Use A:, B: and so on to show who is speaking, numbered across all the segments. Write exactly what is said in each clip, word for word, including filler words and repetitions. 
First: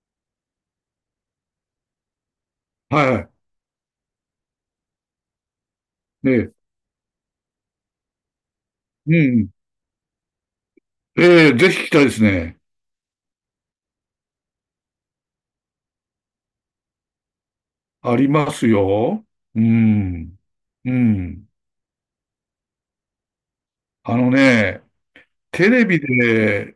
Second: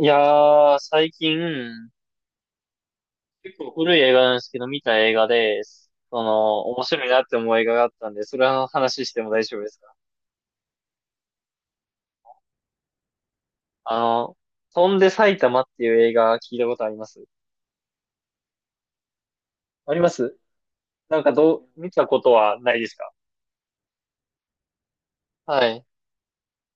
A: いやー、最近、
B: は
A: 結構古い映画なんですけど、見た映画で、そ
B: い。え
A: の、
B: え。
A: 面白いなって思う映画があったんで、それの話し
B: う
A: ても大
B: ん。
A: 丈夫ですか？
B: ええ、ぜひ聞きたいですね。
A: あの、飛んで埼玉っていう映画聞いたことあります？
B: ありますよ。う
A: あります？
B: ん。う
A: なんか
B: ん。
A: どう、見たことはないですか？
B: あのね、
A: は
B: テレ
A: い。
B: ビで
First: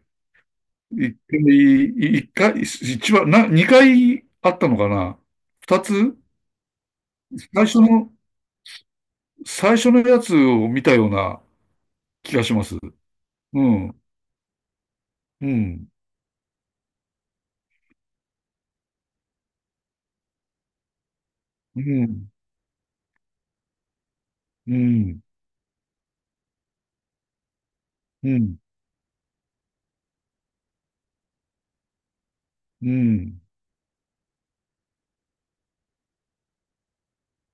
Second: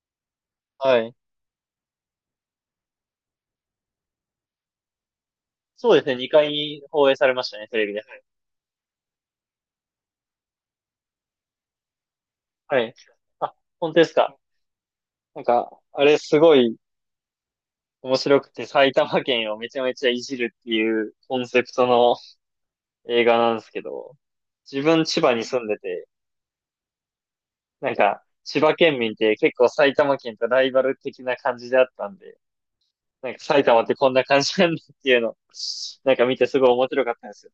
A: はい。
B: 一回、一回、一番、な、にかいあったのかな。二
A: そうですね、
B: つ
A: にかい放映されました
B: 最
A: ね、テ
B: 初
A: レビで。
B: の、最初のやつを見たような気がします。
A: はい。あ、
B: う
A: 本当
B: ん。
A: ですか？なん
B: う
A: か、
B: ん。
A: あれすごい面白くて、埼玉県をめちゃめちゃいじるっていうコンセプ
B: う
A: トの
B: ん。
A: 映画なんですけど、
B: う
A: 自分千
B: ん。
A: 葉に住んでて、なんか、
B: うん。うん。
A: 千葉県民って結構埼玉県とライバル的な感じであったんで、
B: う
A: なんか
B: ん。
A: 埼玉ってこんな感じなんだっていうの、なんか見てすごい面白かったんですよ。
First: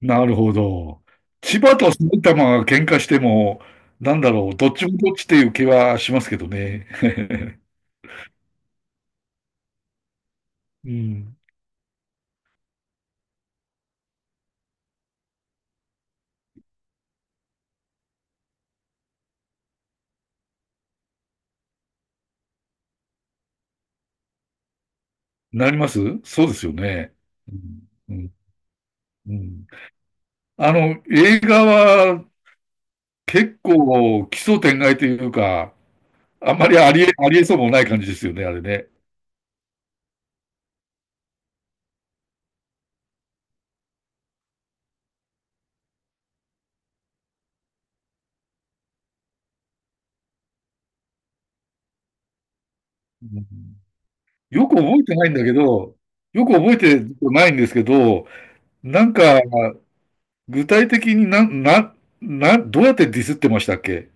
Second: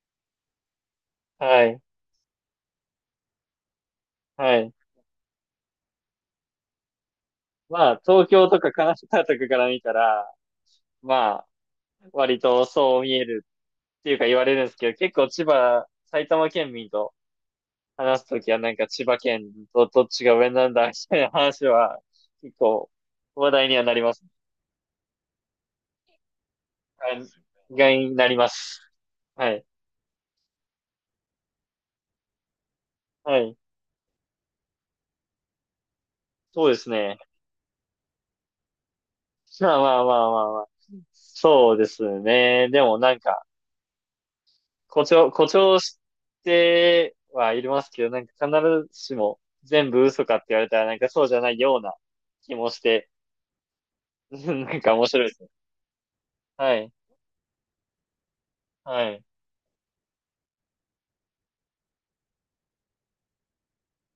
B: なるほど。千
A: は
B: 葉
A: い。
B: と埼玉が喧嘩しても、なんだろう、
A: は
B: ど
A: い。
B: っちもどっちっていう気はしますけどね。
A: まあ、東京とか神奈川とかから見たら、
B: う
A: ま
B: ん。
A: あ、割とそう見えるっていうか言われるんですけど、結構千葉、埼玉県民と話すときはなんか千葉県とどっちが上なんだみたいな話は結構話題にはなりますね。
B: なります。そうですよ
A: は
B: ね。
A: い。
B: うん。
A: がに
B: う
A: な
B: ん。
A: ります。
B: う
A: はい。
B: ん。あの、映画は
A: はい。
B: 結構奇想天外というか、あん
A: そう
B: ま
A: で
B: り
A: す
B: ありえ、
A: ね。
B: ありえそうもない感じですよね、あれね。
A: まあまあまあまあまあ。そうですね。でもなんか、誇張、誇張してはいますけど、なんか必ずしも全部嘘かって言われたらなんかそうじゃないような気もして、
B: うん。 よ
A: な
B: く
A: んか
B: 覚え
A: 面
B: て
A: 白
B: な
A: い
B: い
A: で
B: ん
A: す
B: だ
A: ね。
B: けど、よく覚
A: は
B: え
A: い。
B: てないんですけど、な
A: は
B: ん
A: い。
B: か、具体的にな、な、な、どうやってディスってましたっけ。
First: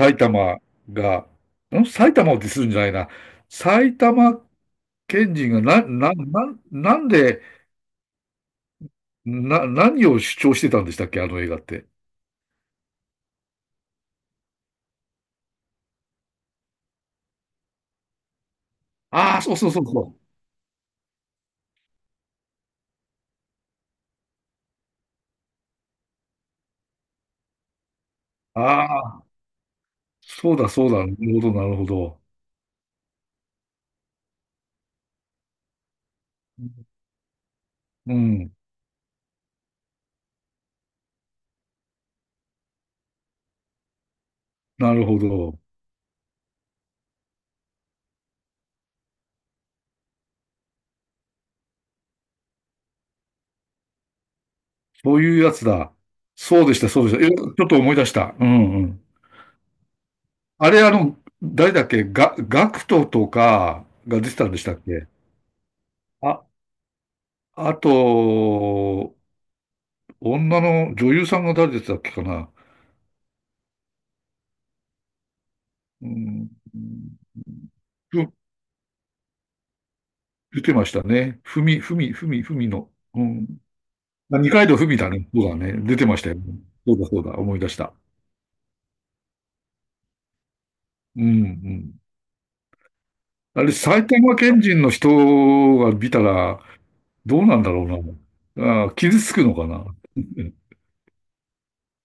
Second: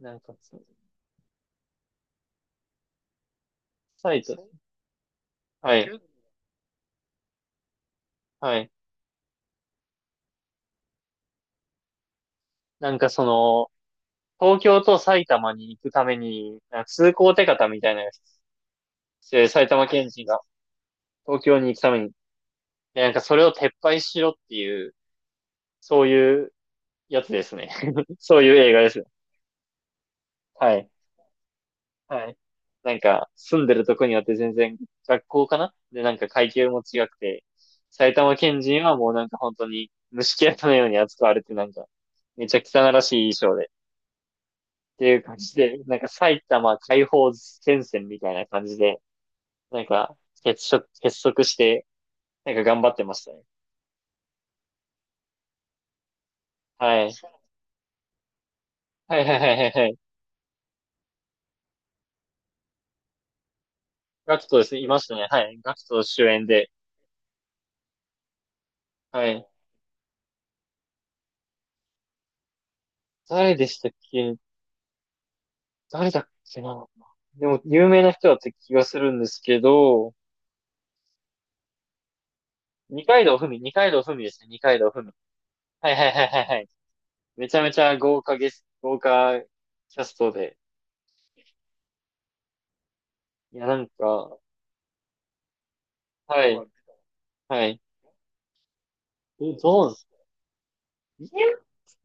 A: なんか、
B: 玉が、ん埼玉をディスるんじゃないな。埼
A: 埼玉
B: 玉県人が
A: は
B: な、
A: い。
B: な、な、なんで、
A: はい。
B: な、何を主張してたんでしたっけ、あの映画って。
A: なんかその、東京と埼玉に行くために、なんか通行手形みたいなやつ
B: ああ、
A: で、
B: そう
A: 埼
B: そうそう
A: 玉県
B: そ
A: 人が東京に行くためにで、なんかそれを撤廃しろっていう、そういうやつですね。そういう
B: う。
A: 映画です。
B: ああ、そうだ
A: は
B: そ
A: い。
B: うだ。なるほど、なるほど。
A: はい。なんか、住んでるとこによって全然学校かなで、なんか階級も違くて、
B: う
A: 埼玉
B: ん、
A: 県人はもうなんか本当に虫けらのように扱われてなんか、めちゃ汚らしい衣装で、
B: な
A: っ
B: る
A: てい
B: ほ
A: う感じ
B: ど。
A: で、なんか埼玉解放戦線みたいな感じで、なんか結束、結束して、なんか頑張ってましたね。
B: そういうやつだ。そうでした、そ
A: は
B: う
A: い。
B: でした。えちょっと思い出した。うんうん。
A: はいはいはいはいはい。
B: あれ、あの、誰だっけ、が、ガクトとかが出て
A: ガ
B: た
A: ク
B: ん
A: ト
B: で
A: で
B: した
A: すね。
B: っ
A: いま
B: け。
A: したね。はい。ガクト主
B: あ、
A: 演で、
B: あと、
A: はい。
B: 女の女優さんが誰でしたっけかな。
A: 誰でしたっけ？
B: う
A: 誰だっ
B: ん、
A: けな？でも、有名な
B: ふ
A: 人だった気がするんですけど、
B: 出てましたね。ふみ、ふみ、ふみ、ふみの。
A: 二
B: う
A: 階堂
B: ん。
A: ふみ、二階堂ふみで
B: ま
A: す
B: あ
A: ね、
B: 二
A: 二
B: 階堂
A: 階
B: ふ
A: 堂
B: み
A: ふ
B: だ
A: み。
B: ね。そうだね。
A: はい
B: 出
A: は
B: て
A: い
B: まし
A: はい
B: たよ。
A: はいはい。
B: そうだ、そうだ。
A: め
B: 思
A: ち
B: い
A: ゃ
B: 出
A: め
B: し
A: ち
B: た。
A: ゃ豪華ゲス、豪華キャストで。
B: うん、うん。
A: い
B: あ
A: や、
B: れ、
A: なん
B: 埼玉
A: か、
B: 県人の人が見た
A: はい、
B: ら、どうなん
A: は
B: だ
A: い。
B: ろうな。ああ、傷つく
A: え、
B: のかな。
A: どうす、いや、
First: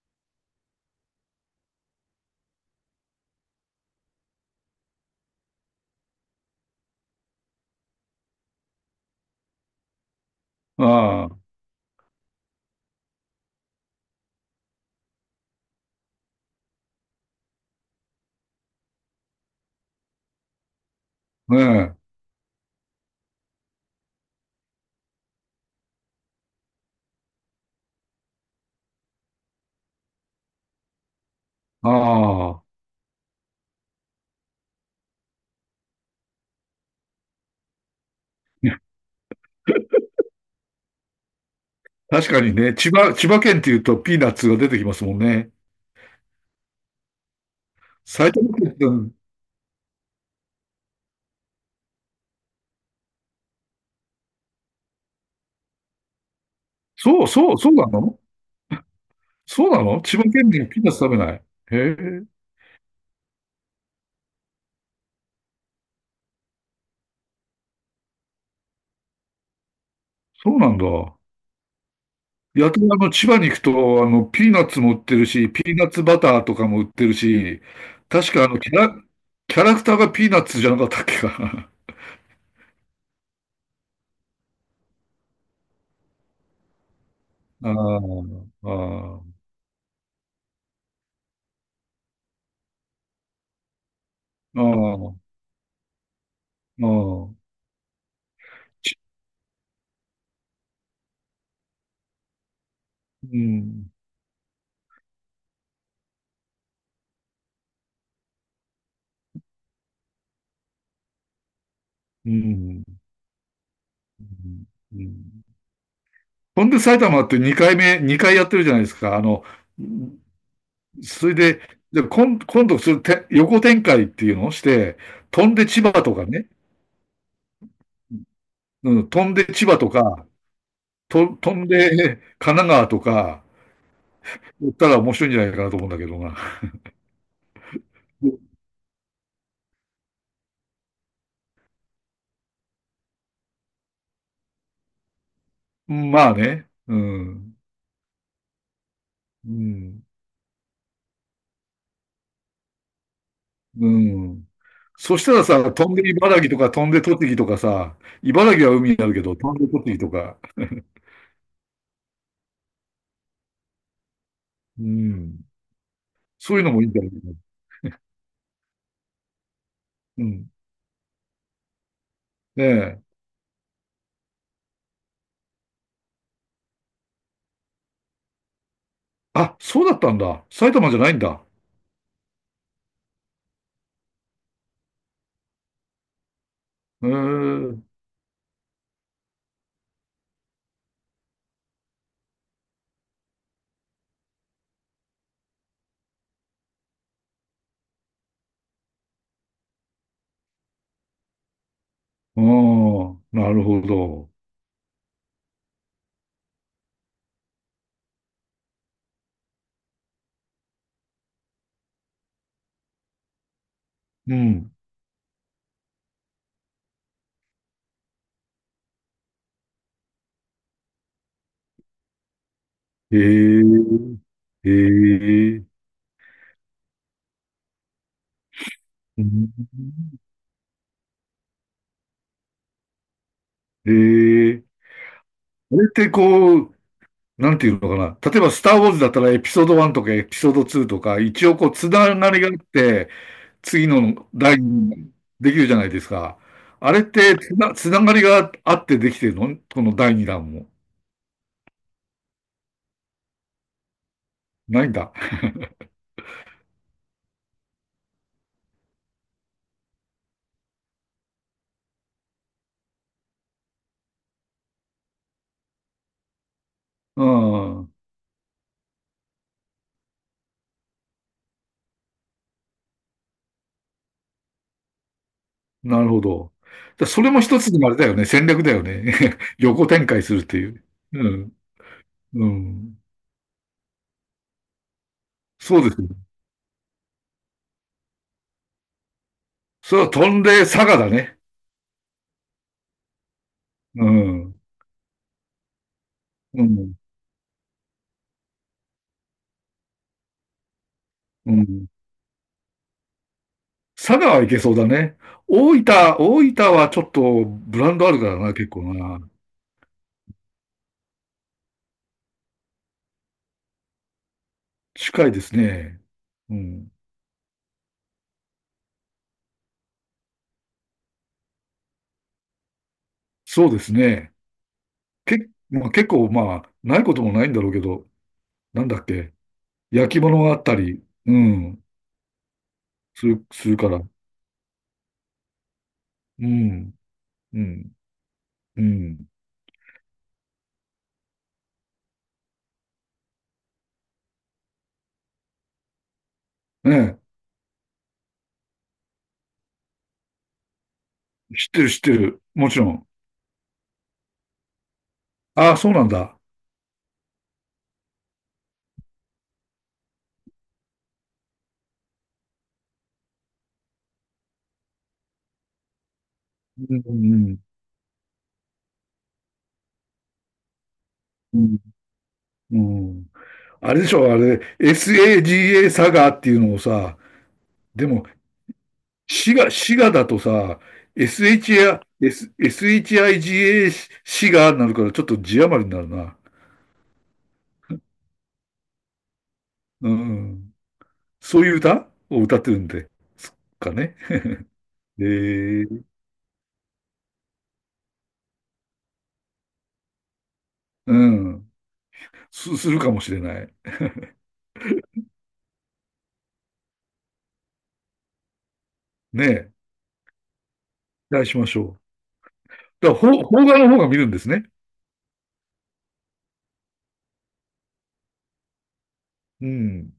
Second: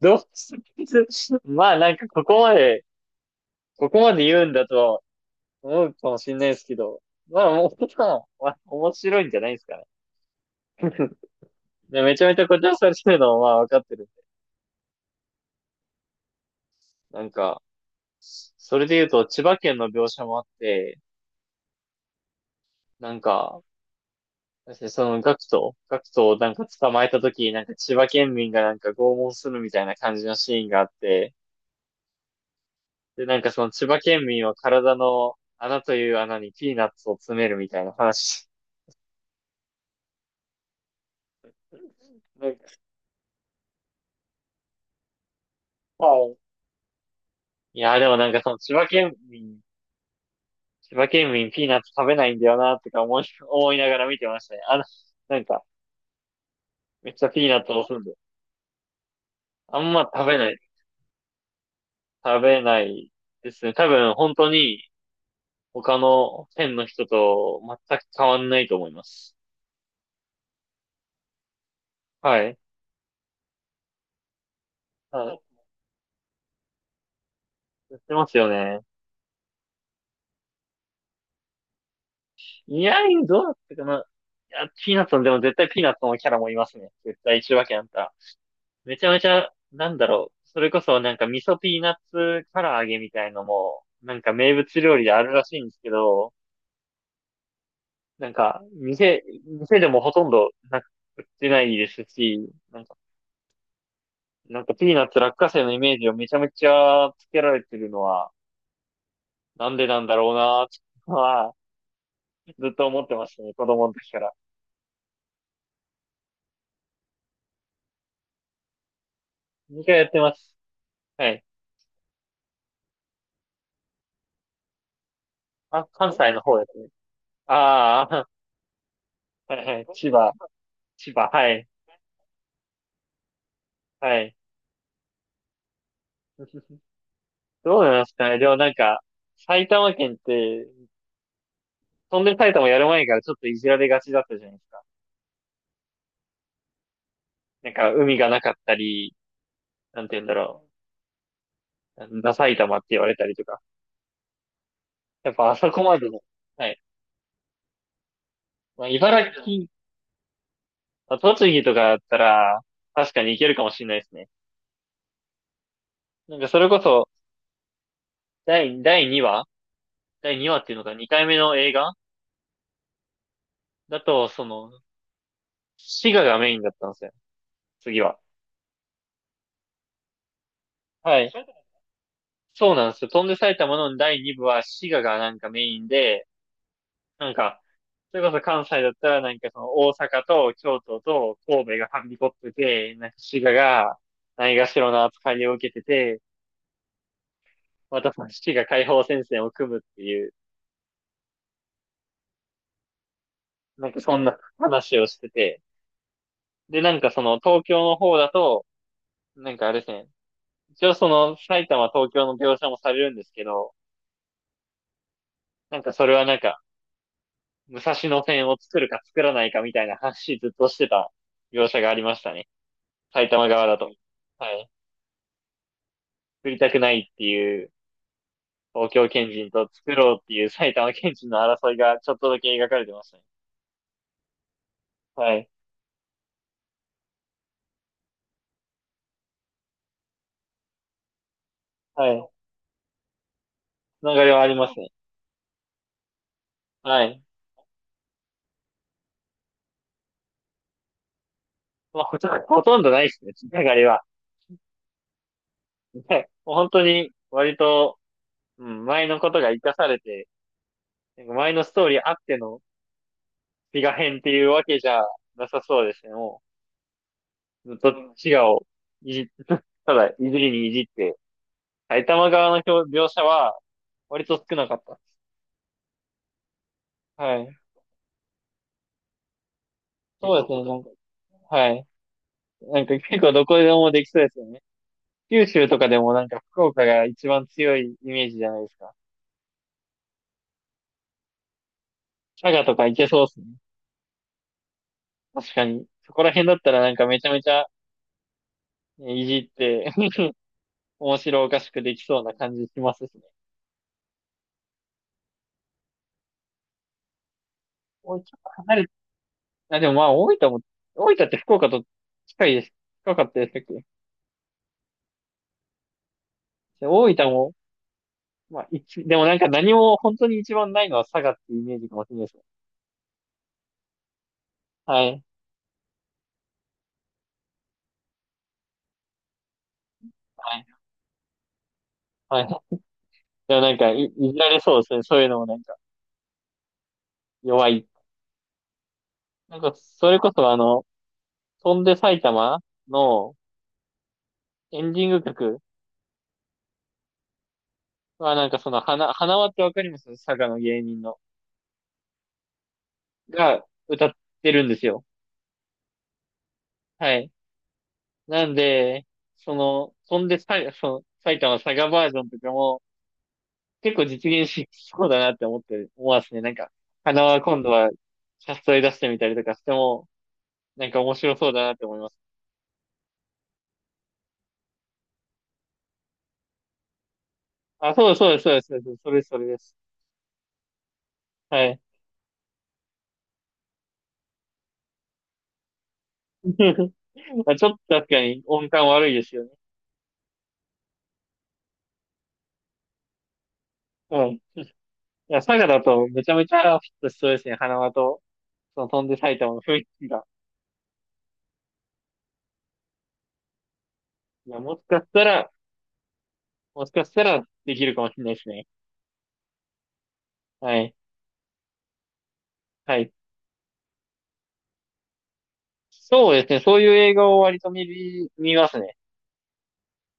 A: どうす、まあなんかここまで、ここまで言うんだとは思うかもしれないですけど、まあもう、まあ面白いんじゃないですかね。
B: あ
A: で、めちゃめちゃ誇張されてるのはまあわかってるんで。なんか、それで言うと、千葉県の描写もあって、
B: あ、ねえ。
A: なんか、その学徒、学徒をなんか捕まえた時きなんか千葉県民がなんか拷問するみたいな感じのシーンがあって、
B: ああ。
A: で、なんかその千葉県民は体の穴という穴にピーナッツを詰めるみたいな話。
B: 確か
A: なん
B: に
A: か、
B: ね、千葉、千葉県って言うとピーナッツが出てきますもんね。
A: はい。いや、でもな
B: 埼
A: んかそ
B: 玉
A: の
B: 県
A: 千
B: っ
A: 葉県
B: て、
A: 民、千葉県民ピーナッツ食べないんだよな、とか思い、思いながら見てましたね。あの、なんか、めっ
B: そ
A: ち
B: う、
A: ゃピー
B: そ
A: ナ
B: う、
A: ッツ
B: そう
A: を
B: な
A: 押すんで。
B: の。そう
A: あ
B: な
A: ん
B: の、
A: ま
B: 千葉
A: 食べな
B: 県
A: い、
B: 民はピーナッツ食べない。へえ、
A: 食べないですね。多分本当に、他の県の人と全く変わんないと思います。
B: そうなんだ。
A: はい。
B: やたらあの千葉に行くと、あの、ピーナッツも売ってる
A: はい。
B: し、ピーナッツバターとかも売ってるし、
A: やってま
B: 確
A: す
B: か
A: よ
B: あの、キャ
A: ね。
B: ラ、キャラクターがピーナッツじゃなかったっけかな。
A: いや、どうだったかな。いや、ピーナッツの、でも絶対ピーナッツのキャラもいますね。絶対一 わ
B: あ
A: けあんた。めちゃめ
B: あ、
A: ち
B: あ
A: ゃ、なんだろう。それこそなんか味噌ピーナッツ唐揚げみたいのも、なんか名
B: あ、あ
A: 物
B: あ、
A: 料理で
B: あ
A: あるらしいんですけど、なんか、
B: ち
A: 店、店でもほとんどなく売ってないですし、なんか、
B: うん、
A: なんかピーナッツ落花生のイメージをめちゃめちゃつけられてるのは、なんでなんだろうなーは、
B: う
A: ずっ
B: ん、
A: と思ってましたね、子供の時か
B: う
A: ら。
B: ん。うん。ほんで埼玉ってにかいめ、にかいやってるじゃないですか。あの、
A: にかいやってます。は
B: それ
A: い。
B: で、で今、今度それて、横展開っていうのをして、飛んで千
A: あ、
B: 葉
A: 関
B: とか
A: 西の
B: ね、
A: 方ですね。ああ、
B: うん、飛ん で
A: はい
B: 千
A: は
B: 葉
A: い。
B: と
A: 千
B: か、
A: 葉、千
B: と
A: 葉、は
B: 飛
A: い、
B: んで神奈川とか、
A: はい。
B: 言ったら面白いんじゃないかなと思うんだけどな。
A: どうなんですかね。でも なんか、埼玉県って、飛んで埼玉やる前からちょっといじられがちだったじゃないですか。
B: まあね。うん。
A: なんか、海がなかったり、
B: うん。
A: なんて言うんだろう。なんだ埼玉って言われたりとか。
B: うん。そし
A: や
B: た
A: っ
B: ら
A: ぱあそ
B: さ、
A: こ
B: 飛ん
A: まで
B: で
A: の、
B: 茨城と
A: は
B: か
A: い。
B: 飛んで栃木とかさ、茨城は
A: まあ、
B: 海になるけ
A: 茨
B: ど、飛んで
A: 城、
B: 栃木とか、
A: まあ栃木とかだったら、確かに行けるかもしれないですね。
B: うん。
A: なんか
B: そう
A: そ
B: いう
A: れ
B: の
A: こ
B: もいいんじゃな
A: そ、
B: いかな。
A: 第、第2話
B: う
A: 第2
B: ん。
A: 話っていうのがにかいめの映画
B: ねえ。
A: だと、その、滋賀がメインだったんですよ。次は。
B: あ、そうだったんだ。埼玉じゃないん
A: はい。
B: だ。
A: そうなんですよ。飛んで埼玉のだいに部は滋賀がなんかメインで、
B: へ
A: なんか、
B: え。
A: それこそ関西だったらなんかその大阪と京都と神戸がはびこってて、なんか滋賀がないがしろな扱いを受けてて、またその滋賀解放戦線を組むっていう、
B: ああ、なるほ
A: なんかそん
B: ど。
A: な話をしてて。で、なんかその東京の方だと、なんかあれですね、一応その埼玉、東京の描写もされるんですけど、
B: うん。
A: なんかそれはなんか、武蔵野線を作るか作らないかみたいな話ずっとしてた描写がありましたね。
B: へ
A: 埼玉側だと。
B: え。
A: はい。
B: へえ。
A: 作りたくないっていう東京
B: う
A: 県人
B: ん。
A: と作ろうっていう埼玉県人の争いがちょっとだけ描かれてましたね。
B: ええ
A: はい。
B: あれってこう、なんていうのかな。例えば、スター・ウォーズだったらエピソードワンとかエピソードツーとか、一応こう、つな
A: はい。
B: がりがあって、次
A: 流
B: の
A: れはあり
B: 第
A: ますね。
B: 二できるじゃないですか。あれ
A: は
B: っ
A: い。
B: てつな、つながりがあってできてるのこのだいにだんも。
A: まあ、ほとほとんどないですね、流れは。
B: ないんだ。
A: はい。もう本当に割と、うん、前のことが活かされて、なんか前のストーリーあってのピガ編っていうわけじゃなさそうですね。も
B: う
A: う、ずっと
B: ん。
A: 滋賀をいじ、ただいじりにいじって、埼玉側の表描写は割と少なかっ
B: なるほど。だそ
A: た。
B: れ
A: は
B: も
A: い。
B: 一つのあれだよね。戦略だよね。横展開す
A: そ
B: る
A: う
B: っ
A: です
B: て
A: ね。
B: い
A: なん
B: う。
A: か、
B: うん。
A: はい。
B: う
A: なんか
B: ん。
A: 結構どこでもできそうですよね。九州
B: そ
A: とか
B: うで
A: で
B: すよ。
A: もなんか福岡が一番強いイメージじゃないですか。
B: それは飛んで佐賀だね。
A: 佐賀とかいけそうですね。
B: うん。
A: 確かに。そこら辺だっ
B: う
A: たらな
B: ん。
A: んかめちゃめちゃねいじって 面白お
B: う
A: かしく
B: ん。
A: できそうな感じしますしね。
B: 佐賀はいけそうだね。大分、大分はちょっとブランドあ
A: も
B: る
A: う
B: か
A: ちょ
B: ら
A: っと
B: な、結
A: 離れ
B: 構な。
A: あ、でもまあ、大分も、大分って福岡と近いです。近かったでしたっけ？
B: 近いですね。う
A: で
B: ん。
A: 大分も、まあ、一、でもなんか何も本当に一番ないのは佐賀っていうイメージかもしれないですね。
B: そうですね。
A: はい。
B: け、まあ、結構、まあ、ないこともないんだろうけど、なんだっけ。焼き物があ
A: は
B: っ
A: い。
B: たり、うん、
A: はい。
B: する、
A: でも
B: す
A: な
B: る
A: ん
B: か
A: か
B: ら。
A: い、いじられそうですね。そういうのもなんか、
B: うん、う
A: 弱い。
B: ん、うん。
A: なんか、それこそあの、飛んで埼玉のエンディング曲
B: ね
A: はなんかその、花、花輪ってわかります？佐賀の芸人の。
B: え、知ってる、知ってる。もちろん。
A: が歌ってるんですよ。
B: ああ、そうなんだ。
A: はい。なんで、その、飛んでさい、その、埼玉佐賀バージョンとかも、結構実現しそうだなって思って思わすね。なんか、
B: うん、
A: 花
B: う
A: は
B: ん、
A: 今度はキャストで出してみたりとかしても、なんか面白そう
B: う
A: だなっ
B: ん。
A: て思います。
B: うん。あれでしょ、あれ、エスエージーエー サガっていうのをさ、
A: あ、そ
B: で
A: うです
B: も
A: そうです、そうです、そうです。それです、それ
B: 滋
A: で
B: 賀、
A: す。
B: 滋賀だとさ、
A: はい。
B: エスエイチアイ、エスエイチアイジーエー 滋賀になるからちょっと字余りになるな。
A: まあ、ちょっと確かに音感悪いですよね。
B: うん。そういう歌を歌ってるんで、すっかね。
A: うん。い
B: え
A: や、佐賀だ
B: ー、
A: とめちゃめちゃフィットしそうですね。花輪と、その飛んで埼玉の雰囲気が。
B: うん。す、するかもしれない。
A: いや、もしかしたら、もしかしたらできるかもしれないですね。
B: ねえ。
A: はい。
B: 期待しましょう。
A: はい。
B: だから、邦画の方が見るんですね。
A: そうですね。そういう映画を割と見る、見ますね。
B: うん。